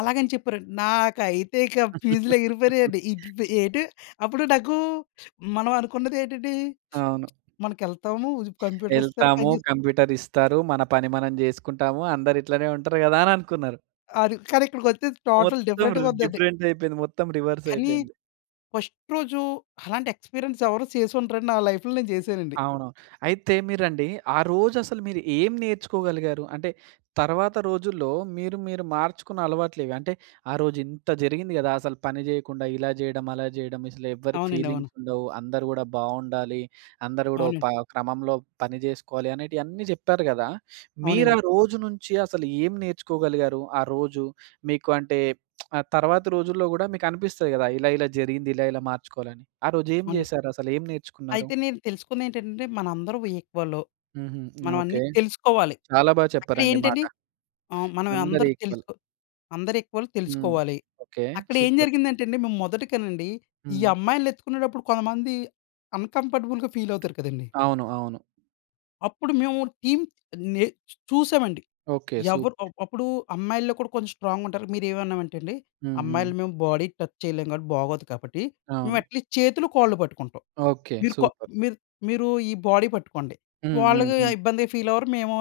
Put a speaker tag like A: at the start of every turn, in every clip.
A: అలాగని చెప్పారండి. నాకైతే ఇక ఫీజులెగిరిపోయినాయండి. ఇప్ ఇప్ ఏటు అప్పుడు నాకూ మనమనుకున్నదేటండి.
B: అవును.
A: మనకెళ్తాము [unintelligible] కంప్యూటరిస్తారు
B: ఎల్తాము
A: పనిజే
B: కంప్యూటరిస్తారు. మన పని మనం జేసుకుంటాము. అందరు ఇట్లనే ఉంటారు గదా అని అనుకున్నారు.
A: ఆదు కానీ ఇక్కడికొచ్చేసి టోటల్
B: మొత్తం రి
A: డిఫరెంట్‌గుందండి.
B: డిఫరెంటయిపోయింది. మొత్తం రివర్స్
A: కానీ
B: అయిపోయింది.
A: ఫస్ట్ రోజు అలాంటి ఎక్స్పీరియన్స్ ఎవరు సేసుండరండి. నా లైఫ్‌లో నేను చేసానండి.
B: అవును. అయితే మీరండి ఆ రోజు అసలు మీరు ఏం నేర్చుకోగలిగారు? అంటే తర్వాత రోజుల్లో మీరు మీరు మార్చుకున్న అలవాట్లేవి? అంటే ఆ రోజు ఇంత జరిగింది గదా! అసలు పని జేయకుండా, ఇలా చేయడం, అలా చేయడం. అసలెవ్వరికి
A: అవునండి. అవును.
B: ఫీలింగ్స్ ఉండవు. అందరూ గూడా బావుండాలి, అందరు గూడా ఒ ప
A: అవునండి.
B: క్రమంలో పని చేసుకోవాలి అనేటియన్ని చెప్పారు గదా! మీరు
A: అవునండి.
B: ఆ రోజు నుంచి అసలు ఏం నేర్చుకోగలిగారు? ఆ రోజు మీకు అంటే ఆ తర్వాత రోజుల్లో గూడా మీకు అనిపిస్తది గదా! ఇలా ఇలా జరిగింది. ఇలా ఇలా మార్చుకోవాలని. ఆ రోజు ఏం
A: అవునండి.
B: జేసారసలు ఏం నేర్చుకున్నారు?
A: అయితే నేను తెలుసుకున్నయేంటంటే, మన అందరం ఈక్వలు.
B: హుహు.
A: మనం
B: ఓకే.
A: అన్నీ తెలుసుకోవాలి.
B: చాలా బాగా చెప్పారండి మాట.
A: అక్కడేంటండి ఆహ్, మనమై అందరు
B: అందరీక్వల్.
A: తెలుసు. అందరు ఈక్వల్
B: హ్మ్.
A: తెలుసుకోవాలి.
B: ఓకే. సూపర్.
A: అక్కడేంజరిగిందంటే అండి. మేము మొదటికనండి. ఈ
B: హ్మ్.
A: అమ్మాయిలనెత్తుకునేటప్పుడు కొంతమంది అన్‌కంఫర్టబుల్‌గా ఫీలవుతారు కదండీ!
B: అవును. అవును.
A: అప్పుడు మేము టీమ్ నే చూసామండి.
B: ఓకే.
A: ఎవరు అ
B: సూపర్.
A: అప్పుడు అమ్మాయిల్లో కూడా కొంచెం స్ట్రాంగ్‌గుంటారు. మీరేమన్నామంటేండి
B: హుహు.
A: అమ్మాయిలు మేము బాడీ టచ్ చేయలేం కాబట్టి బాగోదు కాబట్టి మేము
B: అవును.
A: అట్లీస్ట్ చేతులు, కాళ్ళు పట్టుకుంటాం.
B: ఓకే.
A: మీరు కొ
B: సూపర్.
A: మీరు మీరు ఈ బాడీ పట్టుకోండి. వాళ్ళకి
B: హుహుహు.
A: ఇబ్బందిగా ఫీలవ్వరు. మేము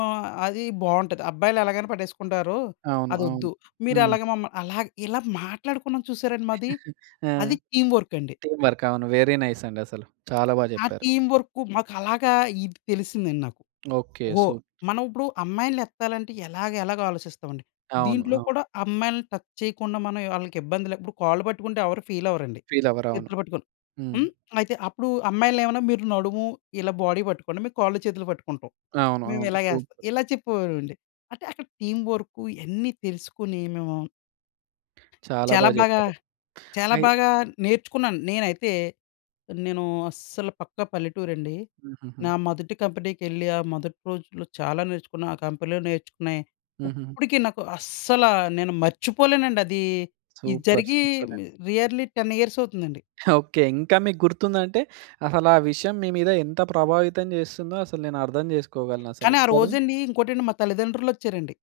A: అది బావుంటది. అబ్బాయిలు ఎలాగైనా పట్టేసుకుంటారు.
B: అవును. అవును.
A: అదొద్దు.
B: హ్మ్.
A: మీరలాగ మమ్మల్ని అలాగే ఇలా మాట్లాడుకున్నాం చూసారండి మాది.
B: ఆ!
A: అది టీమ్ వర్క్ అండి.
B: Team work. అవును. వెరీ నైస్ అండి. అసలు చాలా బా
A: ఆ
B: చెప్పారు.
A: టీమ్ వర్కు మాకు అలాగా ఇది తెలిసిందండి నాకు.
B: ఓకే.
A: ఓహో!
B: సూపర్.
A: మనం ఇప్పుడు అమ్మాయిల్ని ఎత్తాలంటే ఎలాగ ఎలాగ ఆలోచిస్తాం అండి.
B: అవును.
A: దీంట్లో
B: అవును.
A: కూడా అమ్మాయిల్ని టచ్ చేయకుండా. మనం వాళ్ళకి ఇబ్బంది లే ఇప్పుడు కాళ్ళు పట్టుకుంటే ఎవరు ఫీలవ్వరండి.
B: ఫీలవ్వరు. అవును.
A: చేతులు పట్టుకొని
B: హ్మ్.
A: హ్మ్. అయితే అప్పుడు అమ్మాయిల్ని ఏమన్నా మీరు నడుము ఇలా బాడీ బట్టుకోండి. మేము కాళ్ళు, చేతులు పట్టుకుంటాం.
B: అవును.
A: మేము
B: అవును.
A: ఇలాగేస్తాం.
B: సూపర్.
A: ఇలా చెప్పేవారండి. అంటే అక్కడ టీమ్ వర్క్ ఇయన్నీ తెలుసుకొని మేము
B: చాలా బా
A: చాలా బాగా,
B: జెప్పారు.
A: చాలా
B: అయ్
A: బాగా నేర్చుకున్నాను. నేనైతే నేను అస్సలు పక్కా పల్లెటూరండి.
B: హుహుహు.
A: నా మొదటి కంపెనీకెళ్ళి, ఆ మొదటి రోజుల్లో చాలా నేర్చుకున్న. ఆ కంపెనీలో నేర్చుకున్నాయి.
B: హుహుహు.
A: ఇప్పటికి నాకు అస్సలా నేను మర్చిపోలేనండి. అది ఇది
B: సూపర్.
A: జరిగి
B: సూపరండి.
A: మి రియర్‌లీ 10 ఇయర్స్ అవుతుందండి.
B: ఓకే. ఇంకా మీకు గుర్తుందంటే అసలా విషయం మీ మీద ఎంత ప్రభావితం జేస్తుందో అసలు నేను అర్ధం చేసుకోగలను. అసలు
A: కానీ ఆ
B: కదా!
A: రోజండి. ఇంకోటండి మా తల్లిదండ్రులొచ్చారండి.